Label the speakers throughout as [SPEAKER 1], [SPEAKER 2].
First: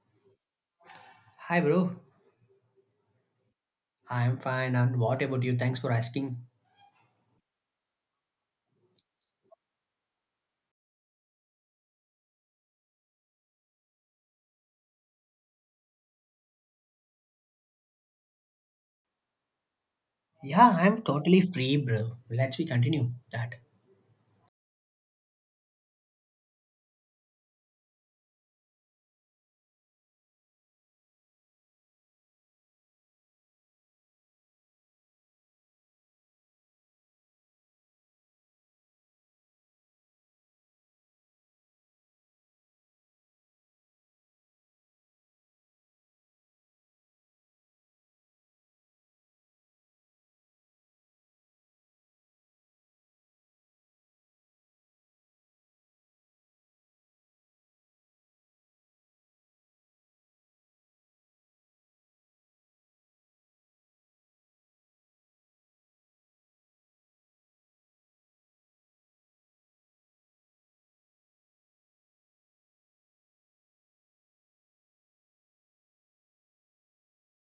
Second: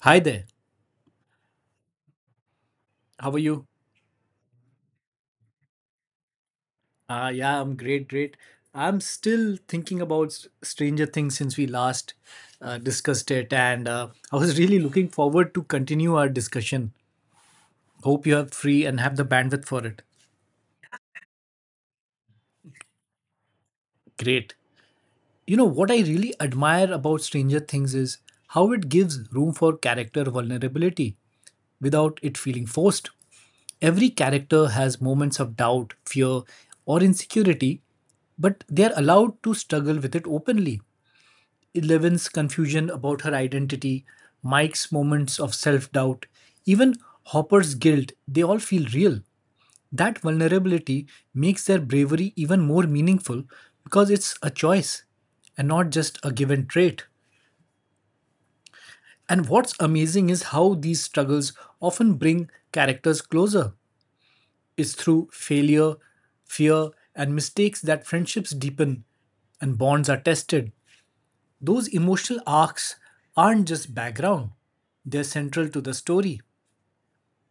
[SPEAKER 1] Hi there.
[SPEAKER 2] Hi, bro.
[SPEAKER 1] How are you?
[SPEAKER 2] I'm fine. And what about you? Thanks for asking.
[SPEAKER 1] Yeah, I'm great, great. I'm still thinking about Stranger Things since we last discussed it, and I was really looking forward to continue our discussion. Hope you are free and have the bandwidth for it.
[SPEAKER 2] Yeah, I'm totally free, bro. Let's we continue that.
[SPEAKER 1] Great. You know, what I really admire about Stranger Things is how it gives room for character vulnerability without it feeling forced. Every character has moments of doubt, fear, or insecurity, but they are allowed to struggle with it openly. Eleven's confusion about her identity, Mike's moments of self doubt, even Hopper's guilt, they all feel real. That vulnerability makes their bravery even more meaningful because it's a choice and not just a given trait. And what's amazing is how these struggles often bring characters closer. It's through failure, fear, and mistakes that friendships deepen and bonds are tested. Those emotional arcs aren't just background, they're central to the story.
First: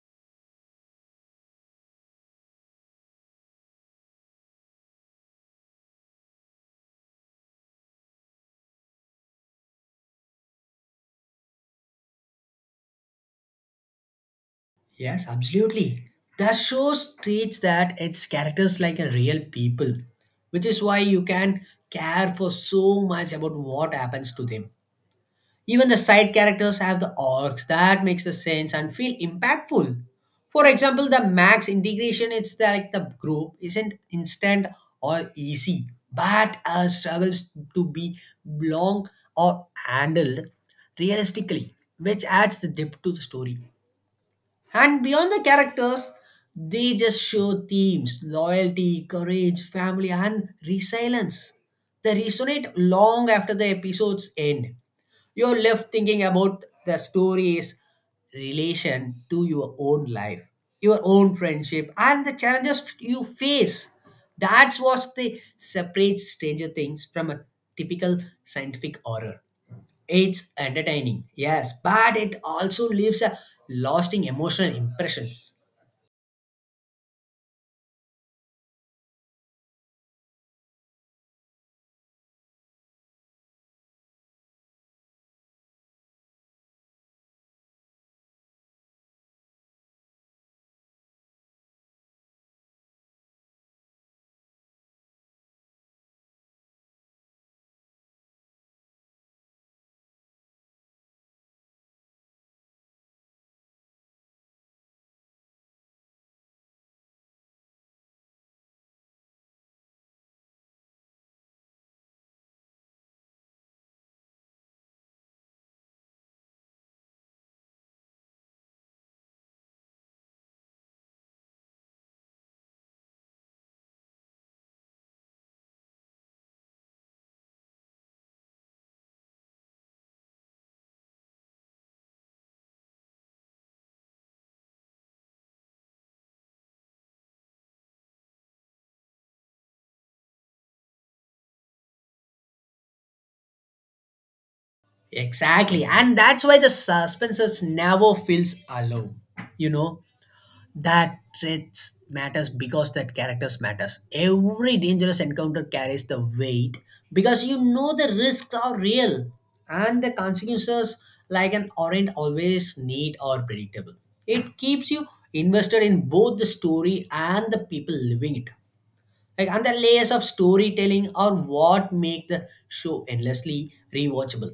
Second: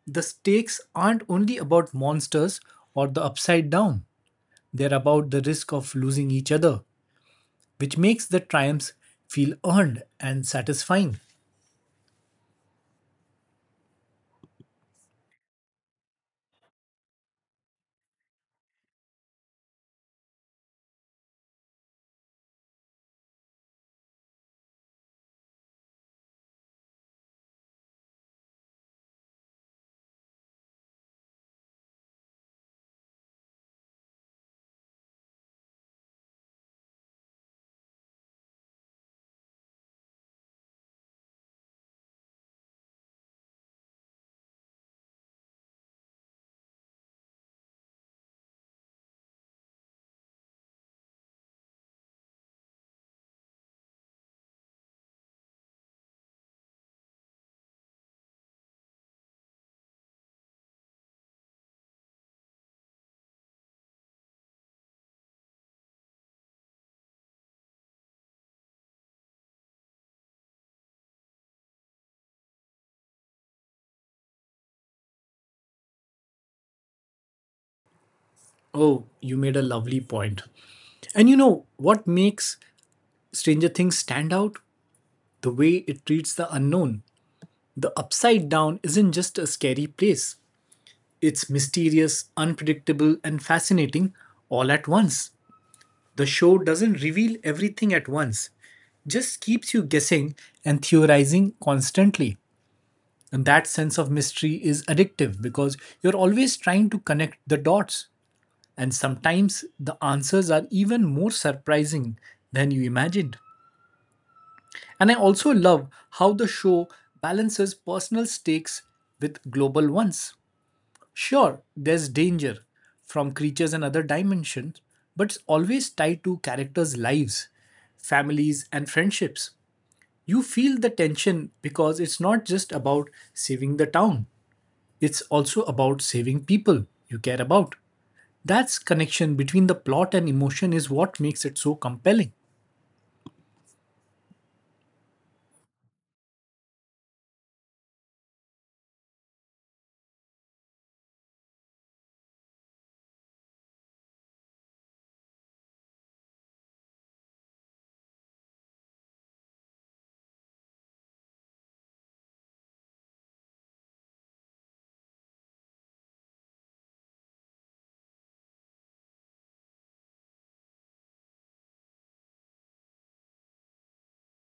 [SPEAKER 1] The stakes aren't only about monsters or the upside down, they're about the risk of losing each other, which makes the triumphs feel earned and satisfying.
[SPEAKER 2] Yes, absolutely. The show treats that its characters like a real people, which is why you can care for so much about what happens to them. Even the side characters have the arcs that makes the sense and feel impactful. For example, the Max integration, it's like the group isn't instant or easy, but struggles to be long or handled realistically, which adds the depth to the story. And beyond the characters, they just show themes loyalty, courage, family, and resilience. They resonate long after the episodes end. You're left thinking about the story's relation to your own life, your own friendship, and the challenges you face. That's what they separates Stranger Things from a typical scientific horror. It's entertaining, yes, but it also leaves a lasting emotional impressions.
[SPEAKER 1] Oh, you made a lovely point. And you know what makes Stranger Things stand out? The way it treats the unknown. The upside down isn't just a scary place, it's mysterious, unpredictable, and fascinating all at once. The show doesn't reveal everything at once, just keeps you guessing and theorizing constantly. And that sense of mystery is addictive because you're always trying to connect the dots. And sometimes the answers are even more surprising than you imagined. And I also love how the show balances personal stakes with global ones. Sure, there's danger from creatures and other dimensions, but it's always tied to characters' lives, families, and friendships. You feel the tension because it's not just about saving the town, it's also about saving people you care about. That's connection between the plot and emotion is what makes it so compelling.
[SPEAKER 2] Exactly, and that's why the suspense never feels alone. You know that threats matters because that characters matters. Every dangerous encounter carries the weight because you know the risks are real and the consequences, like an aren't always neat or predictable. It keeps you invested in both the story and the people living it. Like, and the layers of storytelling are what make the show endlessly rewatchable.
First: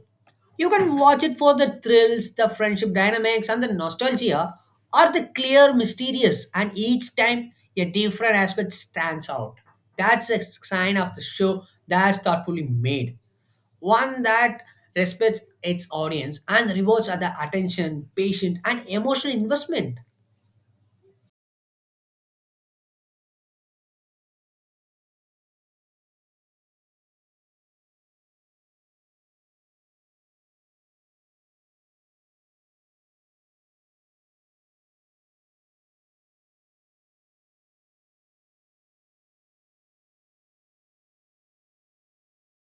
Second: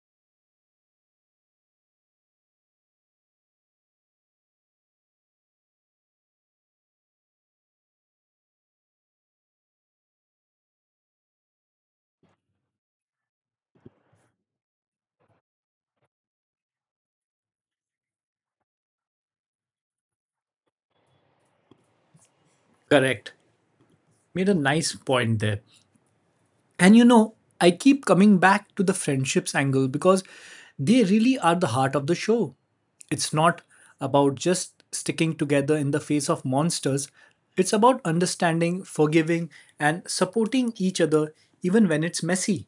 [SPEAKER 2] You can watch it for the thrills, the friendship dynamics, and the nostalgia, or the clear, mysterious, and each time a different aspect stands out. That's a sign of the show that's thoughtfully made. One that respects its audience and rewards the attention, patience, and emotional investment.
[SPEAKER 1] Correct. Made a nice point there. And you know, I keep coming back to the friendships angle because they really are the heart of the show. It's not about just sticking together in the face of monsters, it's about understanding, forgiving, and supporting each other even when it's messy.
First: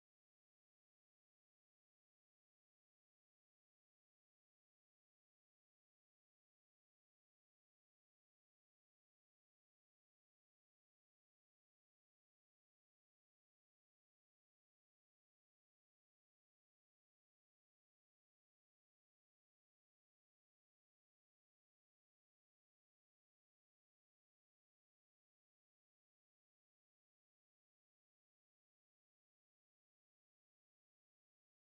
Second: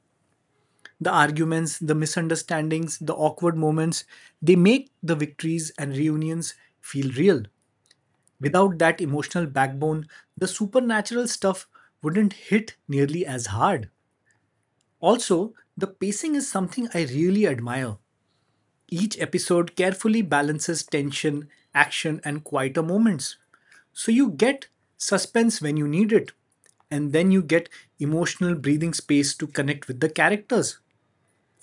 [SPEAKER 1] The arguments, the misunderstandings, the awkward moments, they make the victories and reunions feel real. Without that emotional backbone, the supernatural stuff wouldn't hit nearly as hard. Also, the pacing is something I really admire. Each episode carefully balances tension, action, and quieter moments. So you get suspense when you need it, and then you get emotional breathing space to connect with the characters.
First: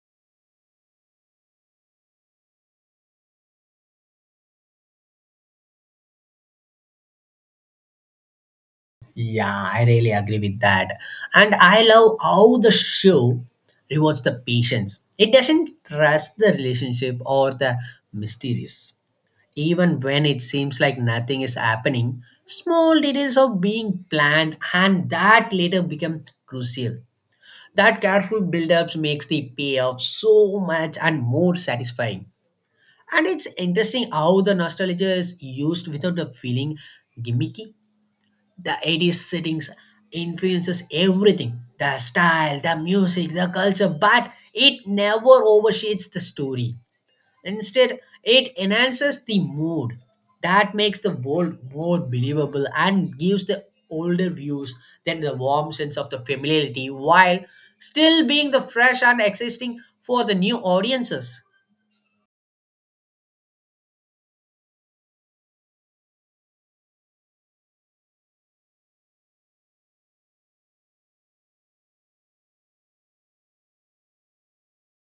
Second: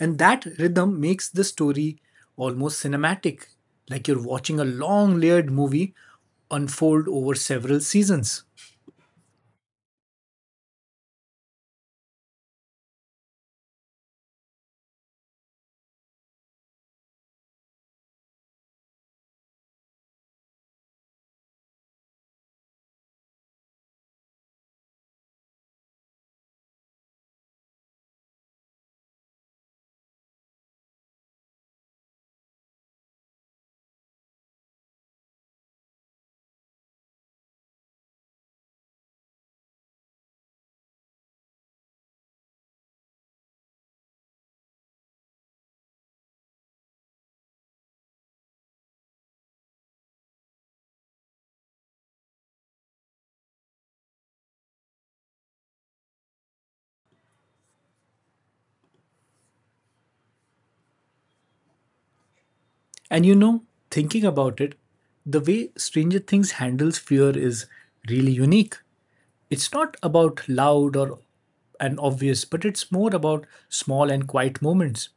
[SPEAKER 1] And that rhythm makes the story almost cinematic, like you're watching a long layered movie unfold over several seasons.
[SPEAKER 2] Yeah, I really agree with that. And I love how the show rewards the patience. It doesn't rush the relationship or the mysterious. Even when it seems like nothing is happening, small details are being planned and that later become crucial. That careful build-ups makes the payoff so much and more satisfying. And it's interesting how the nostalgia is used without the feeling gimmicky. The eighties settings influences everything, the style, the music, the culture, but it never overshades the story. Instead, it enhances the mood that makes the world more believable and gives the older views than the warm sense of the familiarity while still being the fresh and existing for the new audiences.
[SPEAKER 1] And you know, thinking about it, the way Stranger Things handles fear is really unique. It's not about loud or and obvious, but it's more about small and quiet moments.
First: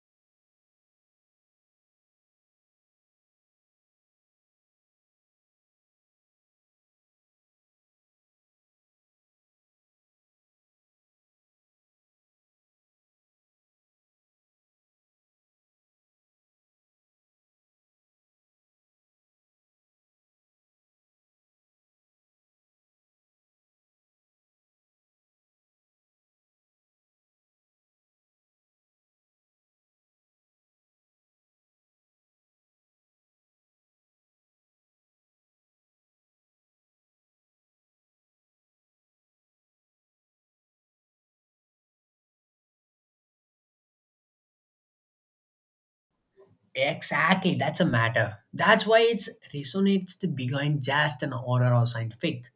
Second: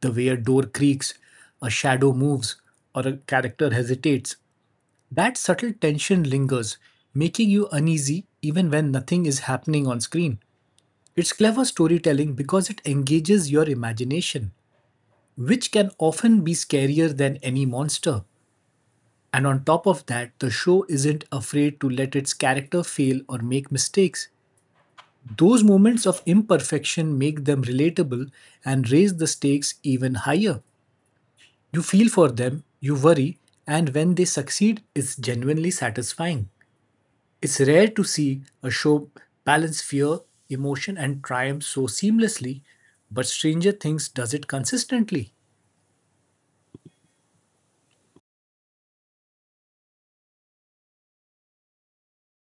[SPEAKER 1] The way a door creaks, a shadow moves, or a character hesitates. That subtle tension lingers, making you uneasy even when nothing is happening on screen. It's clever storytelling because it engages your imagination, which can often be scarier than any monster. And on top of that, the show isn't afraid to let its character fail or make mistakes. Those moments of imperfection make them relatable and raise the stakes even higher. You feel for them, you worry, and when they succeed, it's genuinely satisfying. It's rare to see a show balance fear, emotion, and triumph so seamlessly, but Stranger Things does it consistently.
[SPEAKER 2] Exactly, that's a matter, that's why it's resonates the behind just an horror or scientific.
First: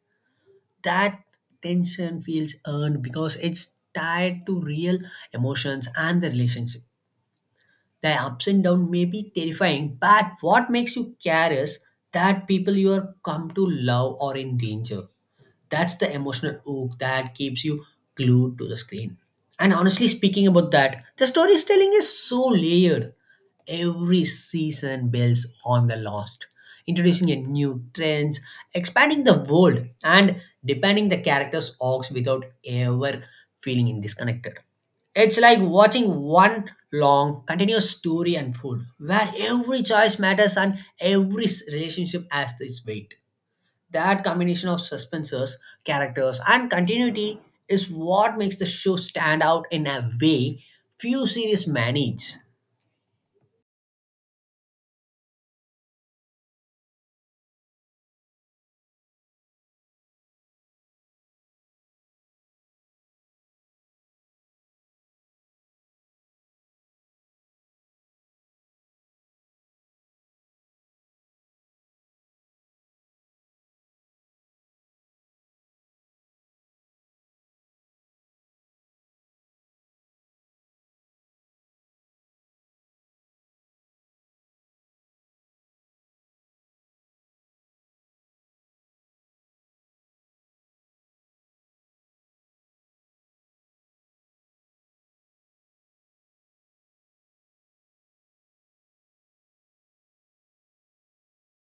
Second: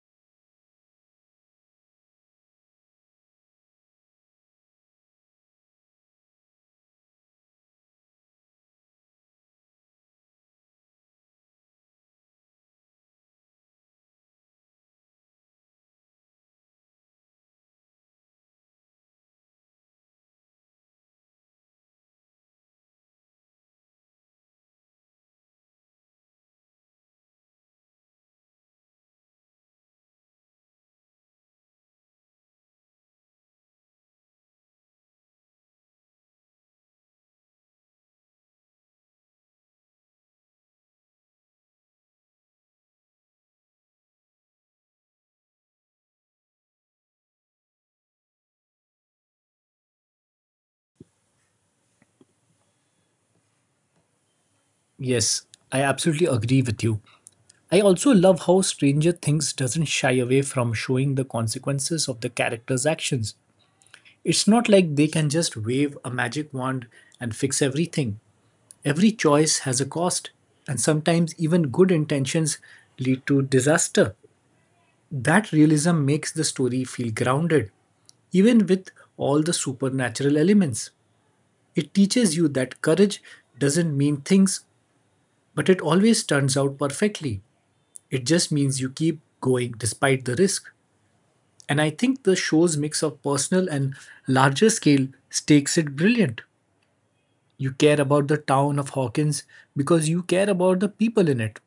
[SPEAKER 2] That tension feels earned because it's tied to real emotions and the relationship. The ups and downs may be terrifying, but what makes you care is that people you are come to love are in danger. That's the emotional hook that keeps you glued to the screen. And honestly speaking about that, the storytelling is so layered. Every season builds on the last, introducing a new trends, expanding the world, and deepening the characters' arcs without ever feeling disconnected. It's like watching one long, continuous story unfold, where every choice matters and every relationship has its weight. That combination of suspenses, characters, and continuity is what makes the show stand out in a way few series manage.
[SPEAKER 1] Yes, I absolutely agree with you. I also love how Stranger Things doesn't shy away from showing the consequences of the characters' actions. It's not like they can just wave a magic wand and fix everything. Every choice has a cost, and sometimes even good intentions lead to disaster. That realism makes the story feel grounded, even with all the supernatural elements. It teaches you that courage doesn't mean things, but it always turns out perfectly. It just means you keep going despite the risk. And I think the show's mix of personal and larger scale stakes it brilliant. You care about the town of Hawkins because you care about the people in it.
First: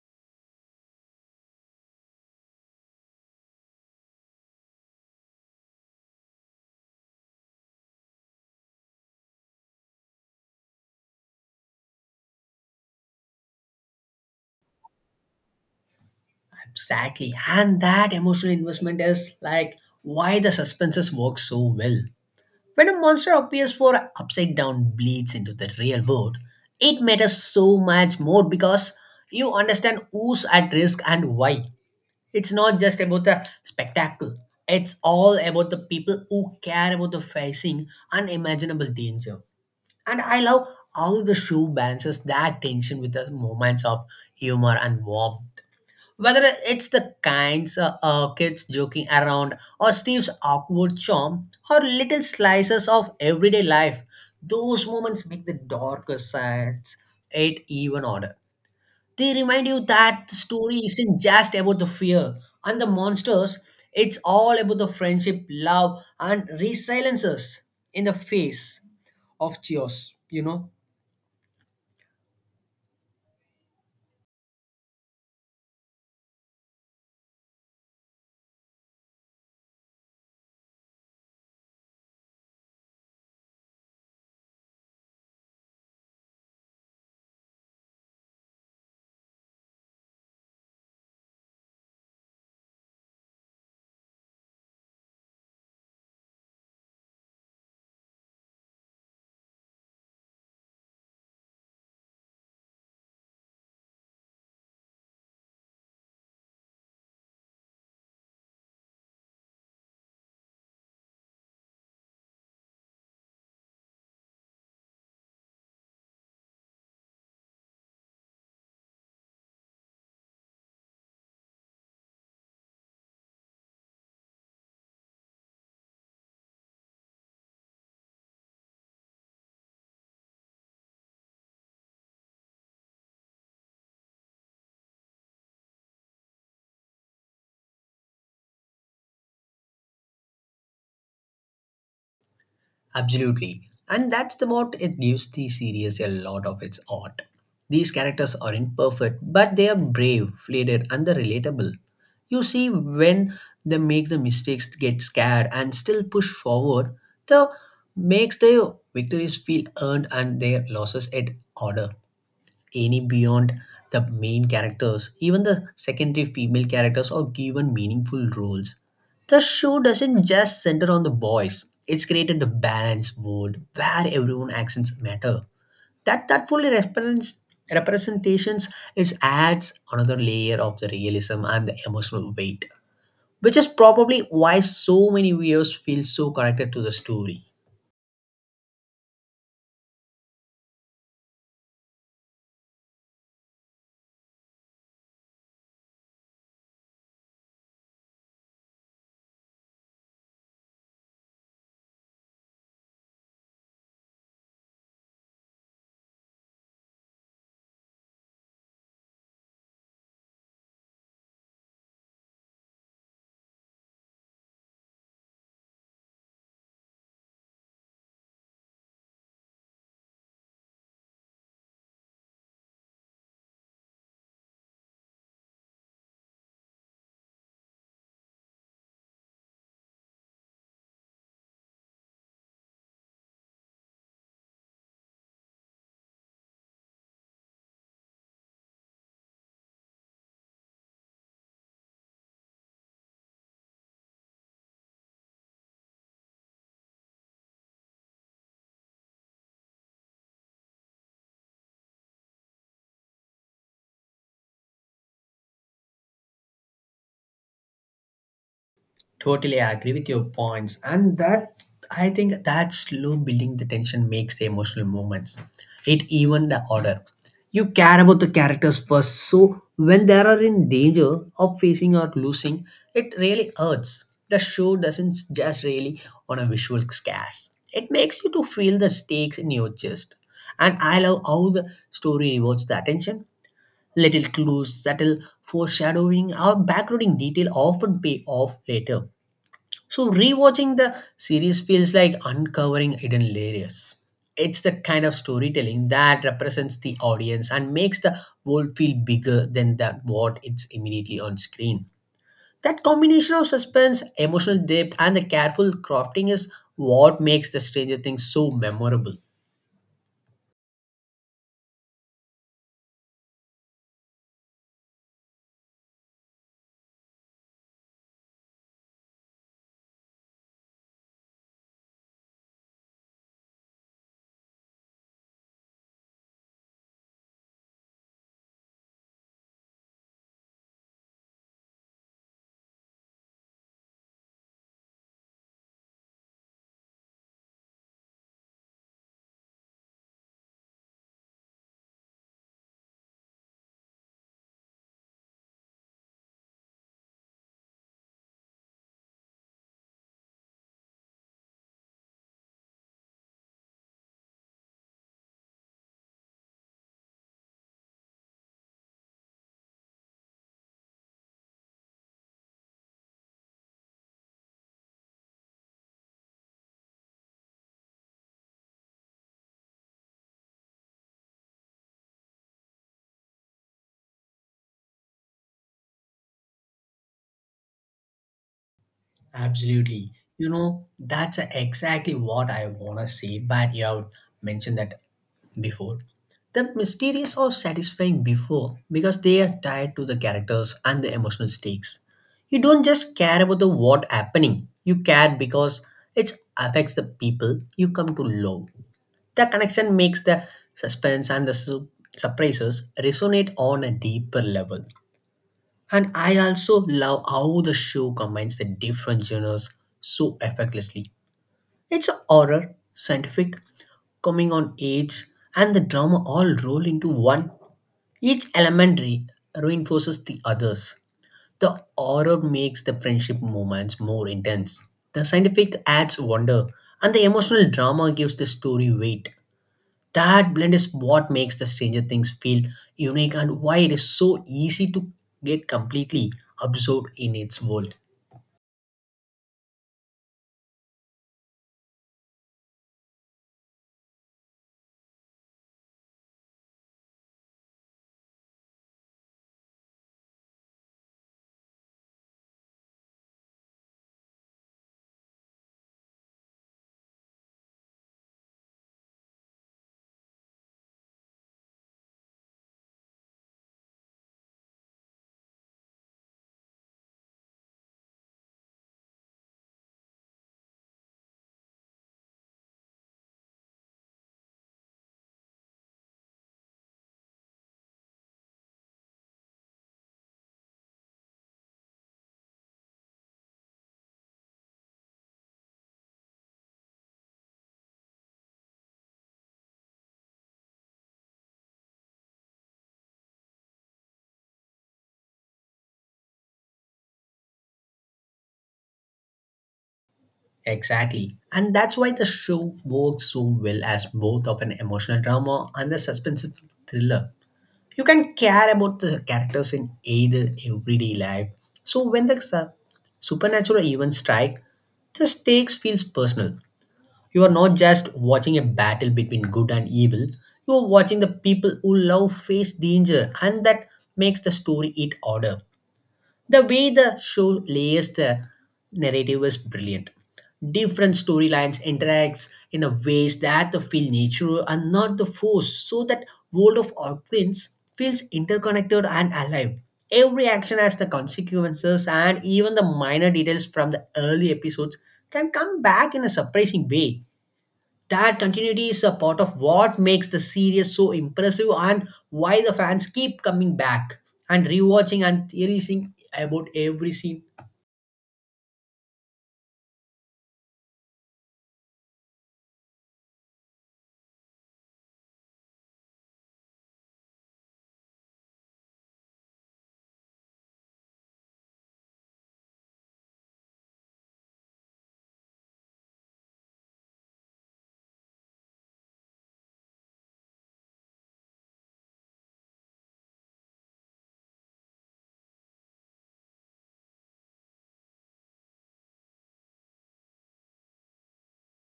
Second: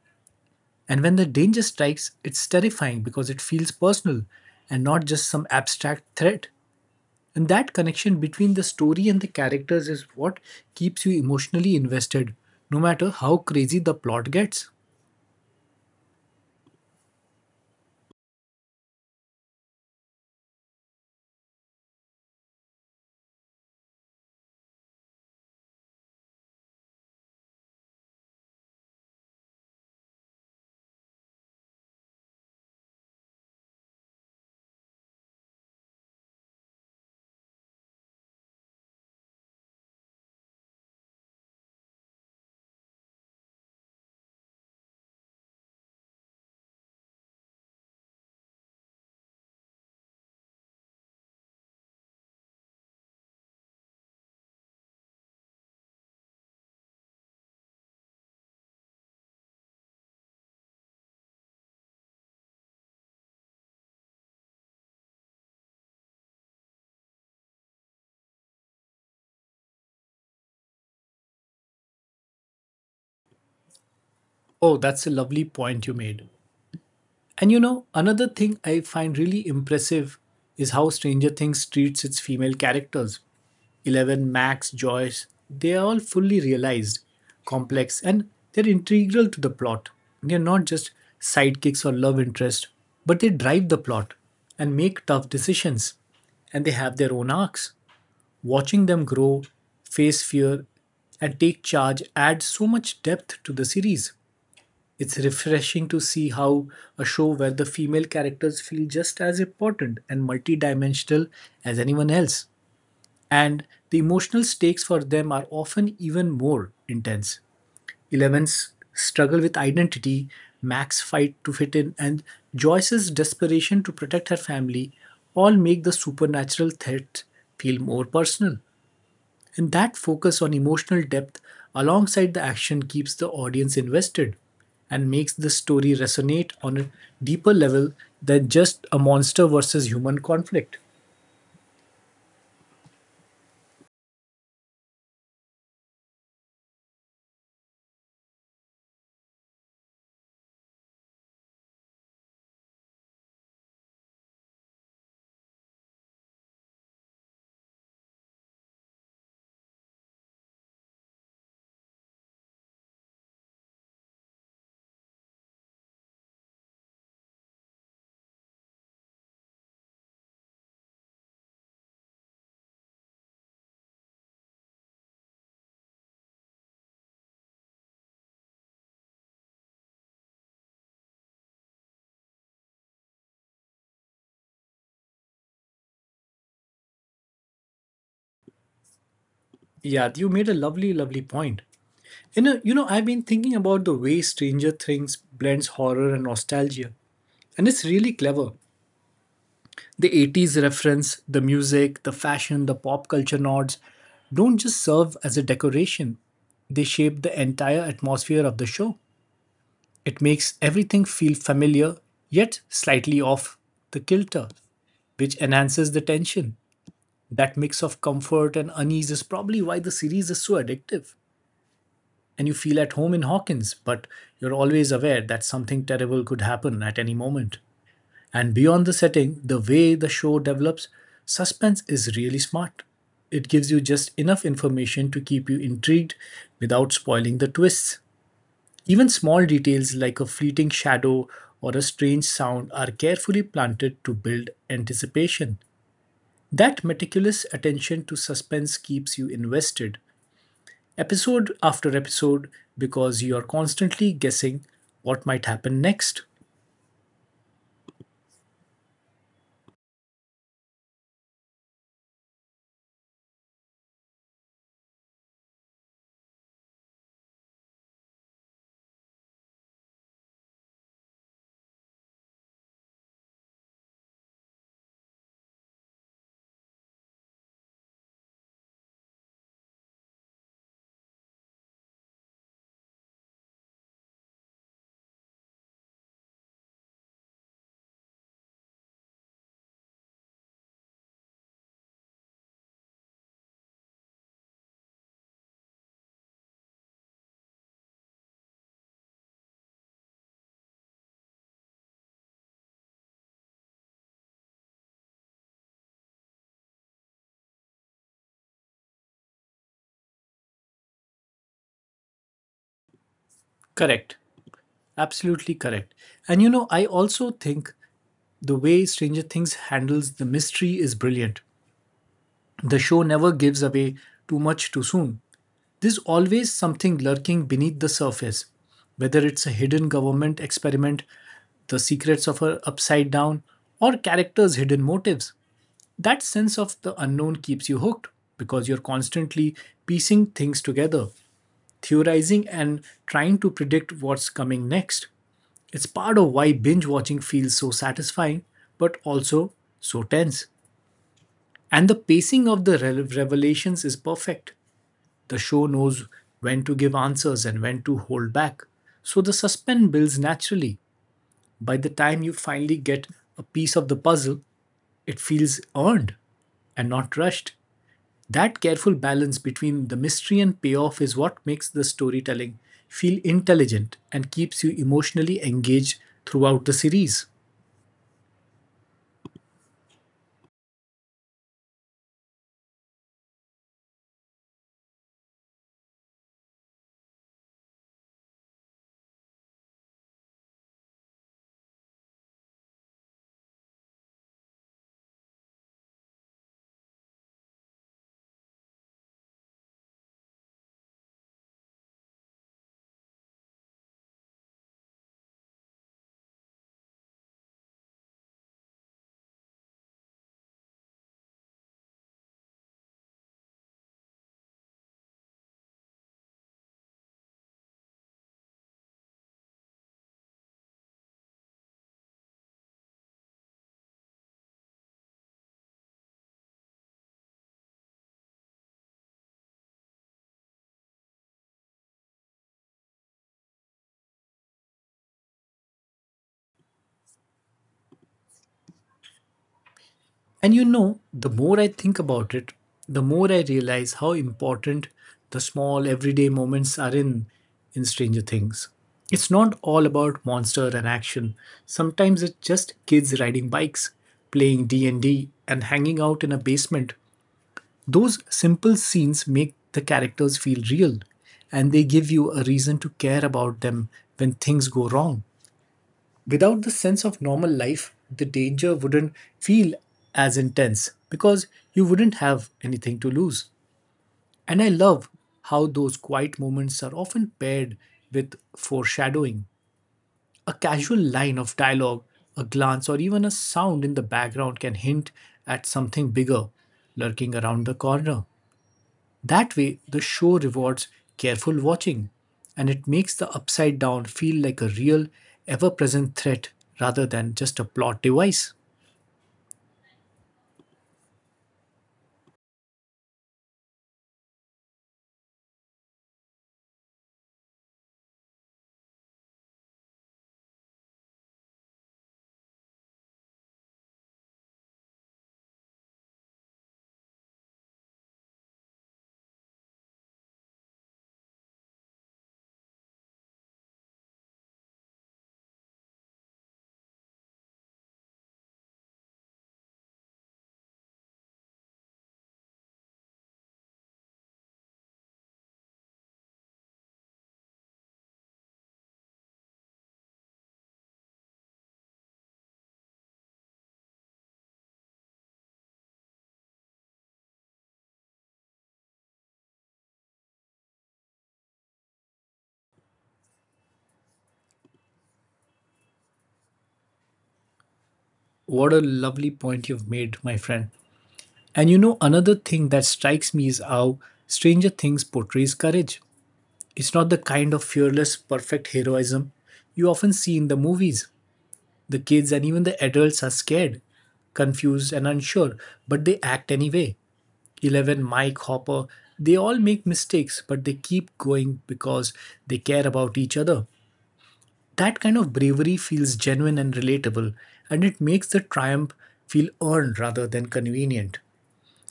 [SPEAKER 1] And when the danger strikes, it's terrifying because it feels personal and not just some abstract threat. And that connection between the story and the characters is what keeps you emotionally invested, no matter how crazy the plot gets.
[SPEAKER 2] Exactly. And that emotional investment is like why the suspenses work so well. When a monster appears for upside down bleeds into the real world, it matters so much more because you understand who's at risk and why. It's not just about the spectacle. It's all about the people who care about the facing unimaginable danger. And I love how the show balances that tension with the moments of humor and warmth. Whether it's the kinds kids joking around, or Steve's awkward charm, or little slices of everyday life, those moments make the darker sides it even odder. They remind you that the story isn't just about the fear and the monsters, it's all about the friendship, love, and resiliences in the face of chaos.
[SPEAKER 1] Oh, that's a lovely point you made. And you know, another thing I find really impressive is how Stranger Things treats its female characters. Eleven, Max, Joyce, they are all fully realized, complex, and they're integral to the plot. They're not just sidekicks or love interest, but they drive the plot and make tough decisions. And they have their own arcs. Watching them grow, face fear, and take charge adds so much depth to the series. It's refreshing to see how a show where the female characters feel just as important and multidimensional as anyone else, and the emotional stakes for them are often even more intense. Eleven's struggle with identity, Mac's fight to fit in, and Joyce's desperation to protect her family all make the supernatural threat feel more personal. And that focus on emotional depth alongside the action keeps the audience invested and makes the story resonate on a deeper level than just a monster versus human conflict.
[SPEAKER 2] Absolutely. And that's the what it gives the series a lot of its art. These characters are imperfect, but they are brave, flated, and they're relatable. You see, when they make the mistakes, get scared, and still push forward, the makes their victories feel earned and their losses at order any beyond the main characters. Even the secondary female characters are given meaningful roles. The show doesn't just center on the boys. It's created a balanced world where everyone's actions matter. That fully represents representations is adds another layer of the realism and the emotional weight, which is probably why so many viewers feel so connected to the story.
[SPEAKER 1] Yeah, you made a lovely, lovely point. In a, you know, I've been thinking about the way Stranger Things blends horror and nostalgia, and it's really clever. The 80s reference, the music, the fashion, the pop culture nods don't just serve as a decoration, they shape the entire atmosphere of the show. It makes everything feel familiar yet slightly off the kilter, which enhances the tension. That mix of comfort and unease is probably why the series is so addictive. And you feel at home in Hawkins, but you're always aware that something terrible could happen at any moment. And beyond the setting, the way the show develops, suspense is really smart. It gives you just enough information to keep you intrigued without spoiling the twists. Even small details like a fleeting shadow or a strange sound are carefully planted to build anticipation. That meticulous attention to suspense keeps you invested, episode after episode, because you are constantly guessing what might happen next.
[SPEAKER 2] Totally agree with your points. And that, I think that slow building the tension makes the emotional moments. It even the order. You care about the characters first. So when they are in danger of facing or losing, it really hurts. The show doesn't just really on a visual scarce. It makes you to feel the stakes in your chest. And I love how the story rewards the attention. Little clues, subtle foreshadowing, or backgrounding detail often pay off later, so rewatching the series feels like uncovering hidden layers. It's the kind of storytelling that represents the audience and makes the world feel bigger than that what it's immediately on screen. That combination of suspense, emotional depth, and the careful crafting is what makes the Stranger Things so memorable.
[SPEAKER 1] Correct. Absolutely correct. And you know, I also think the way Stranger Things handles the mystery is brilliant. The show never gives away too much too soon. There's always something lurking beneath the surface, whether it's a hidden government experiment, the secrets of her upside down, or characters' hidden motives. That sense of the unknown keeps you hooked because you're constantly piecing things together, theorizing, and trying to predict what's coming next. It's part of why binge watching feels so satisfying, but also so tense. And the pacing of the revelations is perfect. The show knows when to give answers and when to hold back. So the suspense builds naturally. By the time you finally get a piece of the puzzle, it feels earned and not rushed. That careful balance between the mystery and payoff is what makes the storytelling feel intelligent and keeps you emotionally engaged throughout the series.
[SPEAKER 2] Absolutely. You know, that's exactly what I want to say, but you have mentioned that before. The mysterious or satisfying before because they are tied to the characters and the emotional stakes. You don't just care about the what happening. You care because it affects the people you come to love. The connection makes the suspense and the surprises resonate on a deeper level. And I also love how the show combines the different genres so effortlessly. It's a horror, scientific, coming on age, and the drama all roll into one. Each element reinforces the others. The horror makes the friendship moments more intense. The scientific adds wonder, and the emotional drama gives the story weight. That blend is what makes the Stranger Things feel unique, and why it is so easy to get completely absorbed in its world.
[SPEAKER 1] And you know, the more I think about it, the more I realize how important the small everyday moments are in Stranger Things. It's not all about monster and action. Sometimes it's just kids riding bikes, playing D&D and D, and hanging out in a basement. Those simple scenes make the characters feel real and they give you a reason to care about them when things go wrong. Without the sense of normal life, the danger wouldn't feel as intense because you wouldn't have anything to lose. And I love how those quiet moments are often paired with foreshadowing. A casual line of dialogue, a glance, or even a sound in the background can hint at something bigger lurking around the corner. That way, the show rewards careful watching and it makes the upside down feel like a real, ever present threat rather than just a plot device.
[SPEAKER 2] Exactly, and that's why the show works so well as both of an emotional drama and a suspensive thriller. You can care about the characters in either everyday life, so when the supernatural events strike, the stakes feels personal. You are not just watching a battle between good and evil, you are watching the people who love face danger, and that makes the story eat order. The way the show layers the narrative is brilliant. Different storylines interacts in a ways that the feel natural and not the force, so that world of Orphans feels interconnected and alive. Every action has the consequences, and even the minor details from the early episodes can come back in a surprising way. That continuity is a part of what makes the series so impressive and why the fans keep coming back and rewatching and theorizing about every scene.
[SPEAKER 1] What a lovely point you've made, my friend. And you know, another thing that strikes me is how Stranger Things portrays courage. It's not the kind of fearless, perfect heroism you often see in the movies. The kids and even the adults are scared, confused, and unsure, but they act anyway. Eleven, Mike Hopper, they all make mistakes, but they keep going because they care about each other. That kind of bravery feels genuine and relatable, and it makes the triumph feel earned rather than convenient.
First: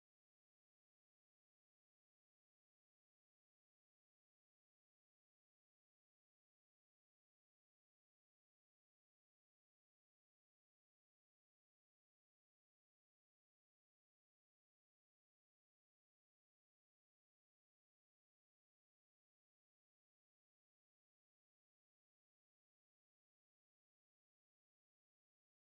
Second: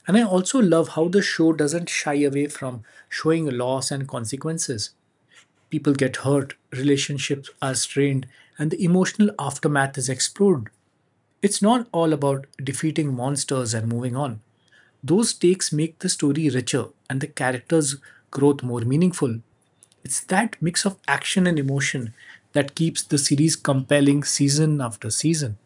[SPEAKER 1] And I also love how the show doesn't shy away from showing loss and consequences. People get hurt, relationships are strained, and the emotional aftermath is explored. It's not all about defeating monsters and moving on. Those takes make the story richer and the characters' growth more meaningful. It's that mix of action and emotion that keeps the series compelling season after season.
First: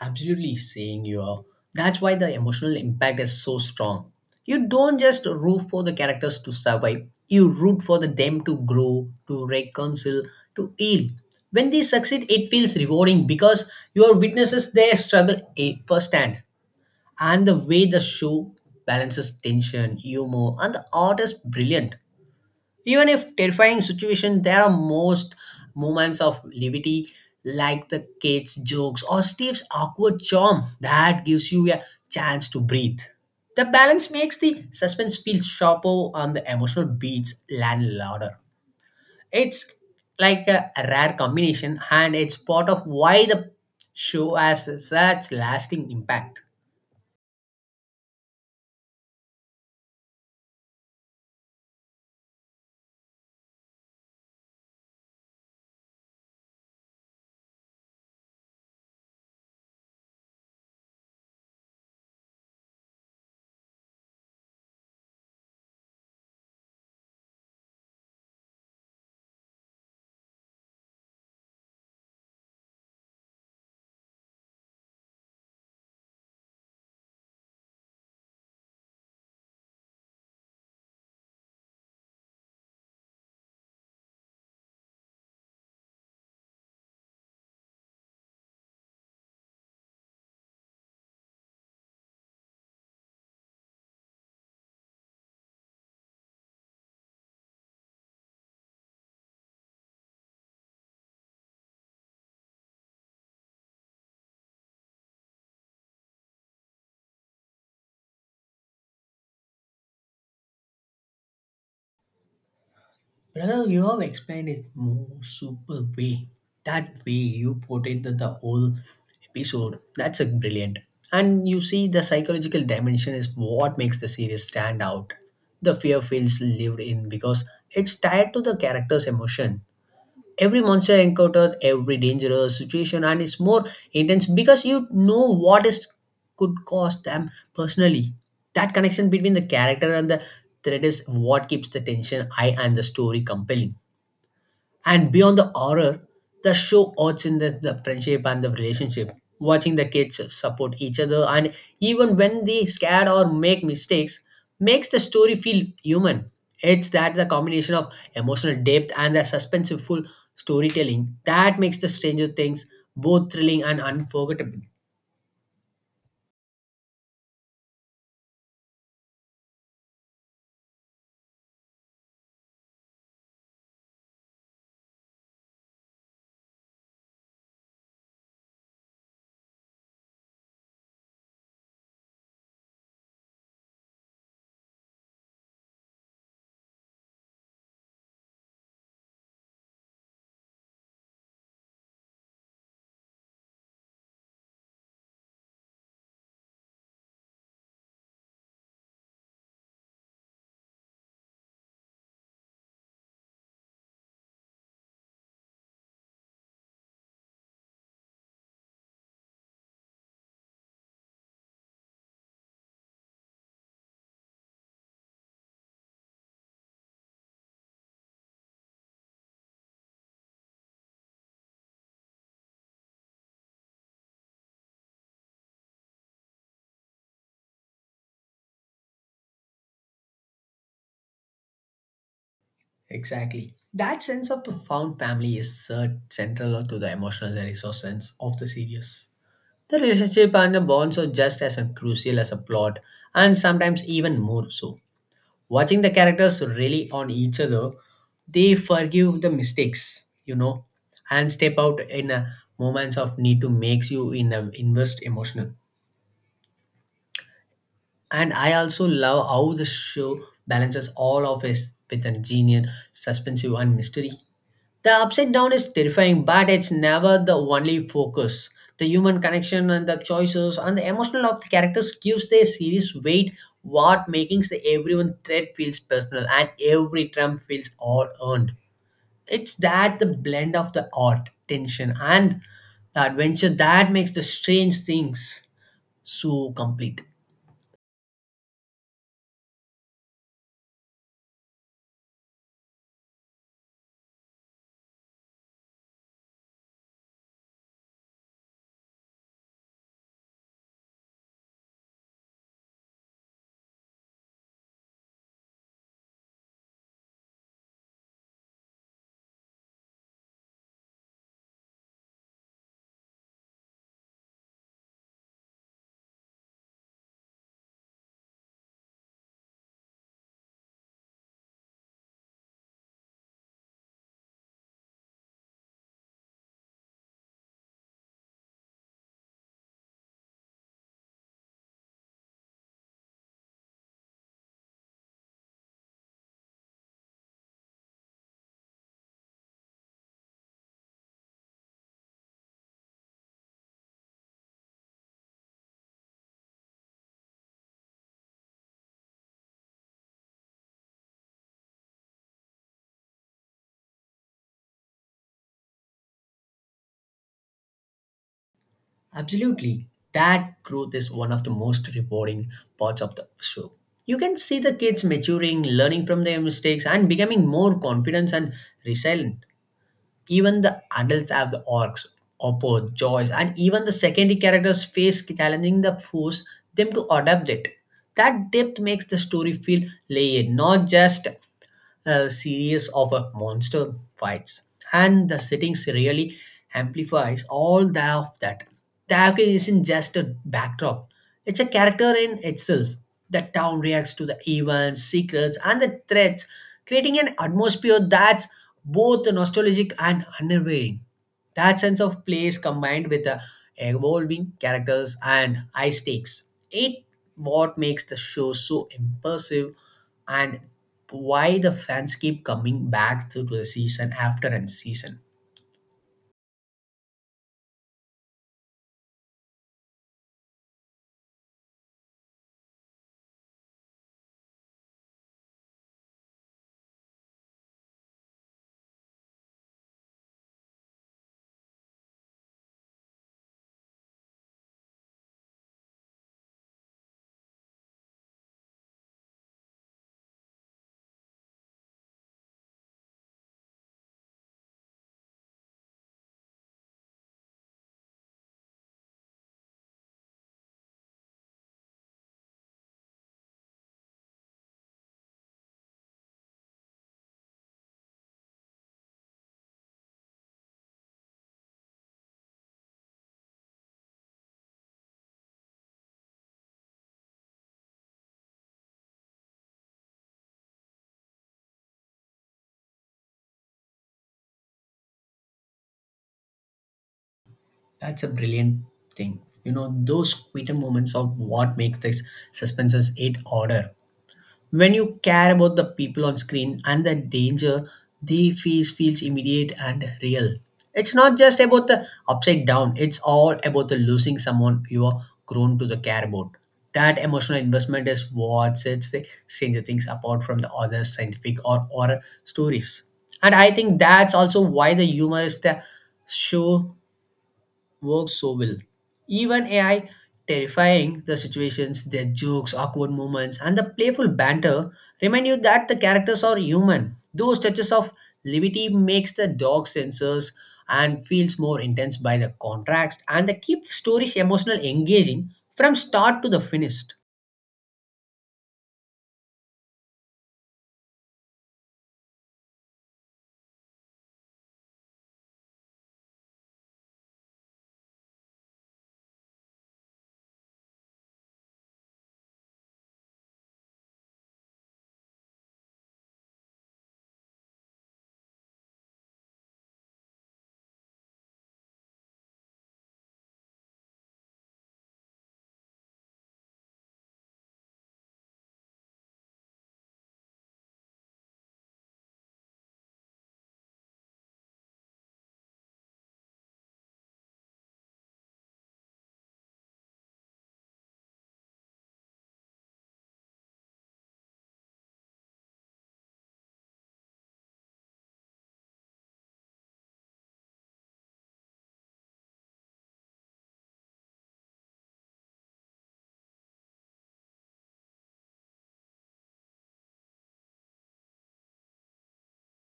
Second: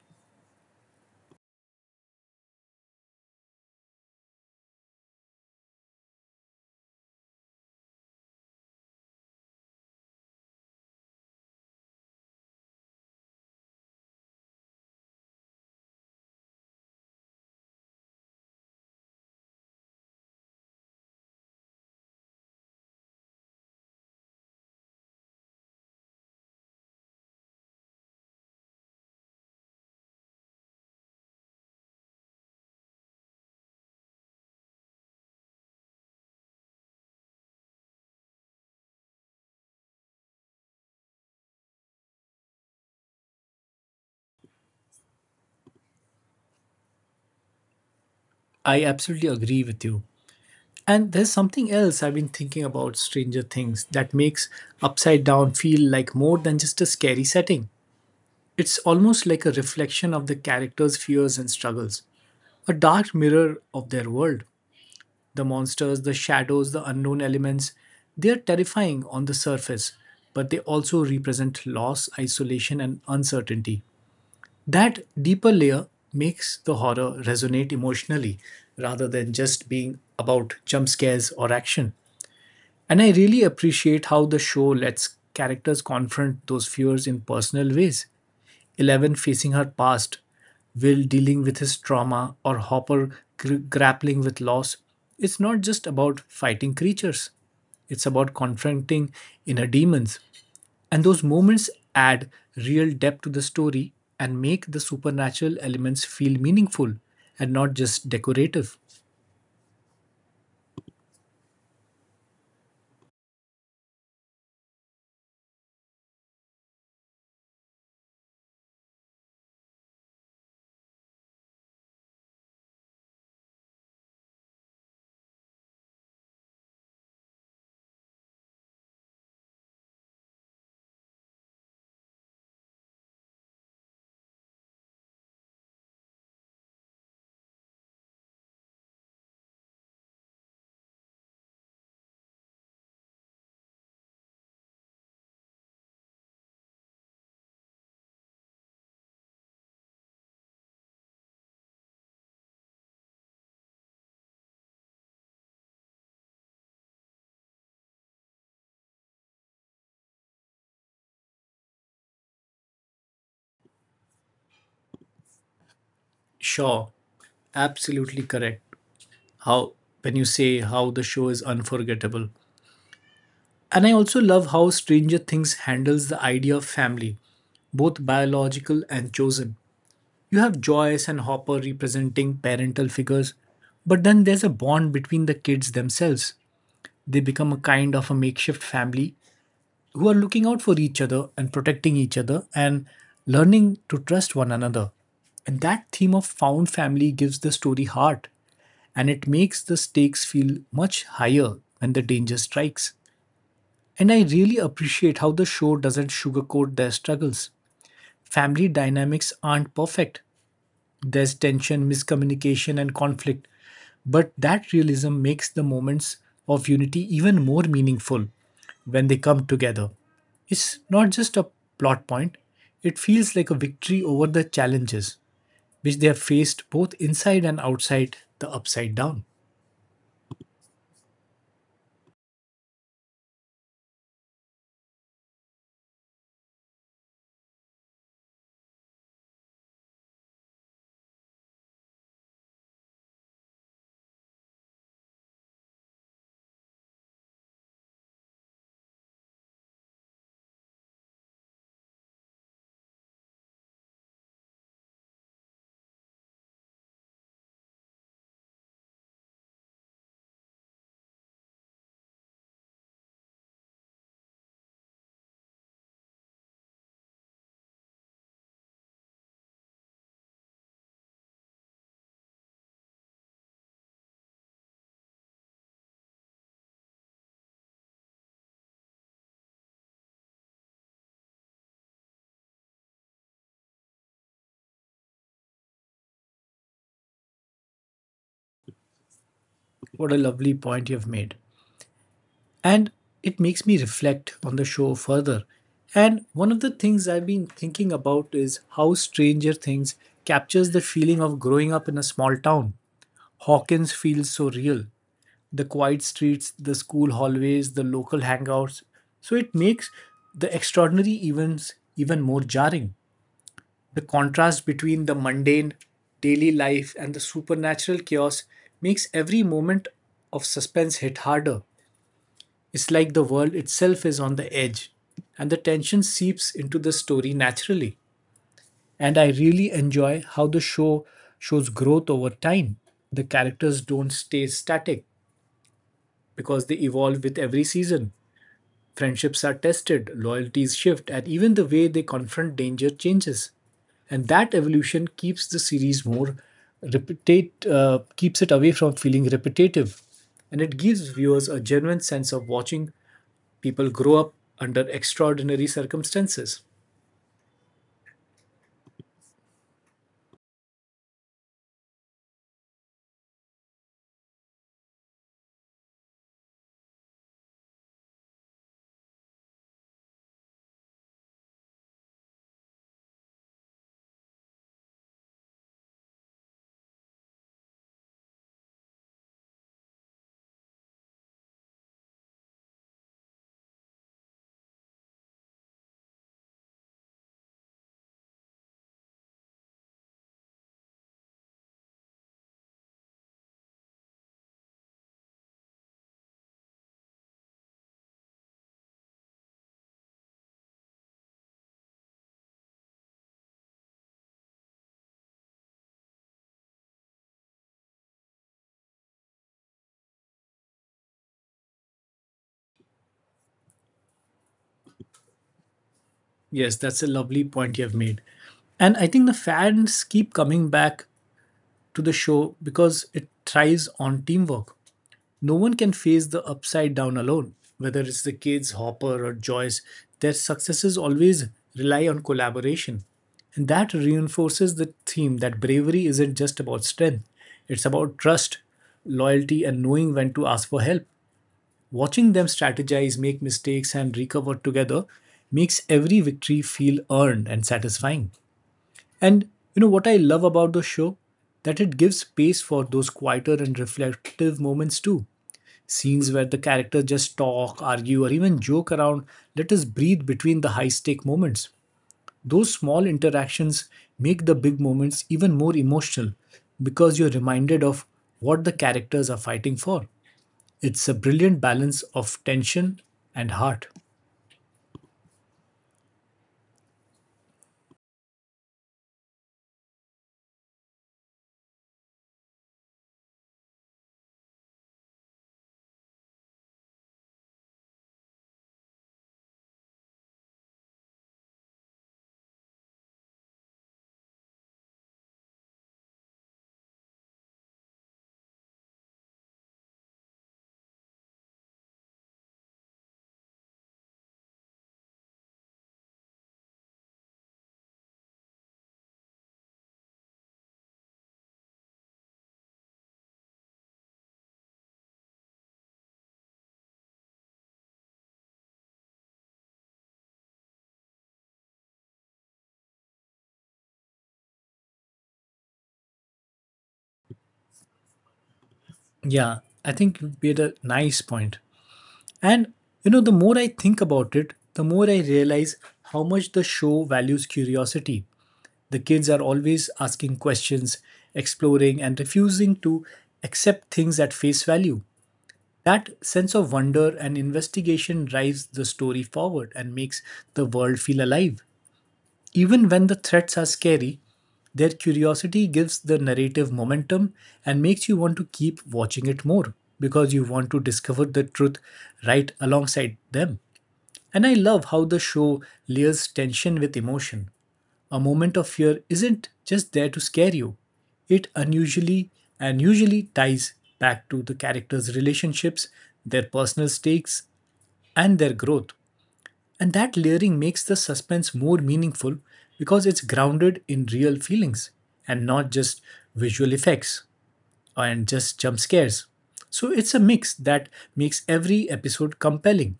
[SPEAKER 2] Absolutely saying you are. That's why the emotional impact is so strong. You don't just root for the characters to survive, you root for them to grow, to reconcile, to heal. When they succeed, it feels rewarding because you are witnesses their struggle firsthand. And the way the show balances tension, humor, and the art is brilliant. Even if terrifying situation, there are most moments of levity, like the kids' jokes or Steve's awkward charm that gives you a chance to breathe. The balance makes the suspense feel sharper and the emotional beats land louder. It's like a rare combination, and it's part of why the show has such lasting impact.
[SPEAKER 1] I absolutely agree with you. And there's something else I've been thinking about Stranger Things that makes Upside Down feel like more than just a scary setting. It's almost like a reflection of the characters' fears and struggles, a dark mirror of their world. The monsters, the shadows, the unknown elements, they are terrifying on the surface, but they also represent loss, isolation, and uncertainty. That deeper layer makes the horror resonate emotionally rather than just being about jump scares or action. And I really appreciate how the show lets characters confront those fears in personal ways. Eleven facing her past, Will dealing with his trauma, or Hopper grappling with loss. It's not just about fighting creatures, it's about confronting inner demons. And those moments add real depth to the story and make the supernatural elements feel meaningful and not just decorative.
[SPEAKER 2] Brother, you have explained it more super way. That way you portrayed the whole episode. That's a brilliant. And you see the psychological dimension is what makes the series stand out. The fear feels lived in because it's tied to the character's emotion. Every monster encounter, every dangerous situation, and it's more intense because you know what is could cause them personally. That connection between the character and the threat is what keeps the tension high and the story compelling. And beyond the horror, the show odds in the friendship and the relationship. Watching the kids support each other and even when they scared or make mistakes makes the story feel human. It's that the combination of emotional depth and the suspenseful storytelling that makes the Stranger Things both thrilling and unforgettable.
[SPEAKER 1] Sure, absolutely correct. How when you say how the show is unforgettable. And I also love how Stranger Things handles the idea of family, both biological and chosen. You have Joyce and Hopper representing parental figures, but then there's a bond between the kids themselves. They become a kind of a makeshift family who are looking out for each other and protecting each other and learning to trust one another. And that theme of found family gives the story heart and it makes the stakes feel much higher when the danger strikes. And I really appreciate how the show doesn't sugarcoat their struggles. Family dynamics aren't perfect. There's tension, miscommunication, and conflict. But that realism makes the moments of unity even more meaningful when they come together. It's not just a plot point, it feels like a victory over the challenges which they have faced both inside and outside the upside down.
[SPEAKER 2] Exactly. That sense of profound family is central to the emotional resonance of the series. The relationship and the bonds are just as crucial as a plot, and sometimes even more so. Watching the characters rely on each other, they forgive the mistakes, and step out in a moments of need to makes you invest emotional. And I also love how the show balances all of it with a genius, suspensive, and mystery. The upside down is terrifying, but it's never the only focus. The human connection and the choices and the emotional of the characters gives the series weight. What making the everyone thread feels personal and every trump feels all earned. It's that the blend of the art, tension, and the adventure that makes the strange things so complete.
[SPEAKER 1] What a lovely point you've made. And it makes me reflect on the show further. And one of the things I've been thinking about is how Stranger Things captures the feeling of growing up in a small town. Hawkins feels so real. The quiet streets, the school hallways, the local hangouts. So it makes the extraordinary events even more jarring. The contrast between the mundane daily life and the supernatural chaos makes every moment of suspense hit harder. It's like the world itself is on the edge, and the tension seeps into the story naturally. And I really enjoy how the show shows growth over time. The characters don't stay static because they evolve with every season. Friendships are tested, loyalties shift, and even the way they confront danger changes. And that evolution keeps the series more keeps it away from feeling repetitive and it gives viewers a genuine sense of watching people grow up under extraordinary circumstances.
[SPEAKER 2] Absolutely. That growth is one of the most rewarding parts of the show. You can see the kids maturing, learning from their mistakes, and becoming more confident and resilient. Even the adults have the orcs, Oppo, Joyce, and even the secondary characters face challenging the force them to adapt it. That depth makes the story feel layered, not just a series of monster fights. And the settings really amplifies all the of that. The Afghan isn't just a backdrop. It's a character in itself. The town reacts to the events, secrets, and the threats, creating an atmosphere that's both nostalgic and unnerving. That sense of place combined with the evolving characters and high stakes. It what makes the show so impressive and why the fans keep coming back to the season after and season.
[SPEAKER 1] Yes, that's a lovely point you have made. And I think the fans keep coming back to the show because it thrives on teamwork. No one can face the upside down alone. Whether it's the kids, Hopper, or Joyce, their successes always rely on collaboration. And that reinforces the theme that bravery isn't just about strength, it's about trust, loyalty, and knowing when to ask for help. Watching them strategize, make mistakes, and recover together makes every victory feel earned and satisfying. And you know what I love about the show? That it gives space for those quieter and reflective moments too. Scenes where the characters just talk, argue, or even joke around let us breathe between the high stake moments. Those small interactions make the big moments even more emotional because you're reminded of what the characters are fighting for. It's a brilliant balance of tension and heart.
[SPEAKER 2] That's a brilliant thing. You know, those quitter moments are what makes this suspenses it order. When you care about the people on screen and the danger, they feels immediate and real. It's not just about the upside down. It's all about the losing someone you are grown to the care about. That emotional investment is what sets the Stranger Things apart from the other scientific or horror stories. And I think that's also why the humor is the show works so well. Even AI terrifying the situations, their jokes, awkward moments, and the playful banter remind you that the characters are human. Those touches of levity makes the dog sensors and feels more intense by the contrast and they keep the stories emotional engaging from start to the finished.
[SPEAKER 1] Yeah, I think you made a nice point. And you know, the more I think about it, the more I realize how much the show values curiosity. The kids are always asking questions, exploring, and refusing to accept things at face value. That sense of wonder and investigation drives the story forward and makes the world feel alive. Even when the threats are scary, their curiosity gives the narrative momentum and makes you want to keep watching it more because you want to discover the truth right alongside them. And I love how the show layers tension with emotion. A moment of fear isn't just there to scare you, it unusually and usually ties back to the characters' relationships, their personal stakes, and their growth. And that layering makes the suspense more meaningful because it's grounded in real feelings and not just visual effects and just jump scares. So it's a mix that makes every episode compelling.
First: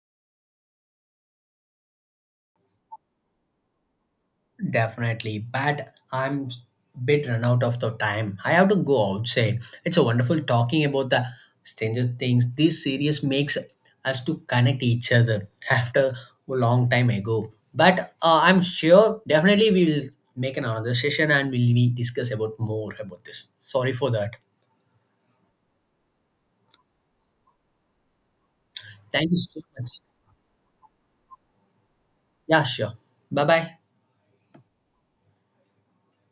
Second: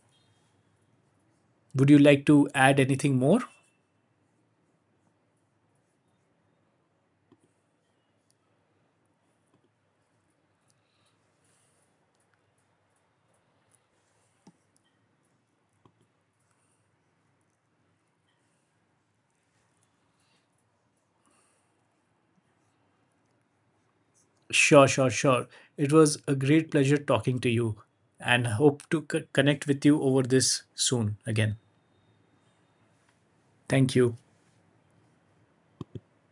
[SPEAKER 1] Would you like to add anything more?
[SPEAKER 2] Definitely, but I'm a bit run out of the time. I have to go outside. It's a wonderful talking about the Stranger Things. This series makes us to connect each other after a long time ago. But I'm sure definitely we'll make another session and we'll be discuss about more about this. Sorry for that.
[SPEAKER 1] Sure, sure, sure. It was a great pleasure talking to you and hope to
[SPEAKER 2] Thank you so
[SPEAKER 1] connect with
[SPEAKER 2] much.
[SPEAKER 1] you over this soon again.
[SPEAKER 2] Yeah, sure. Bye bye.
[SPEAKER 1] Thank you.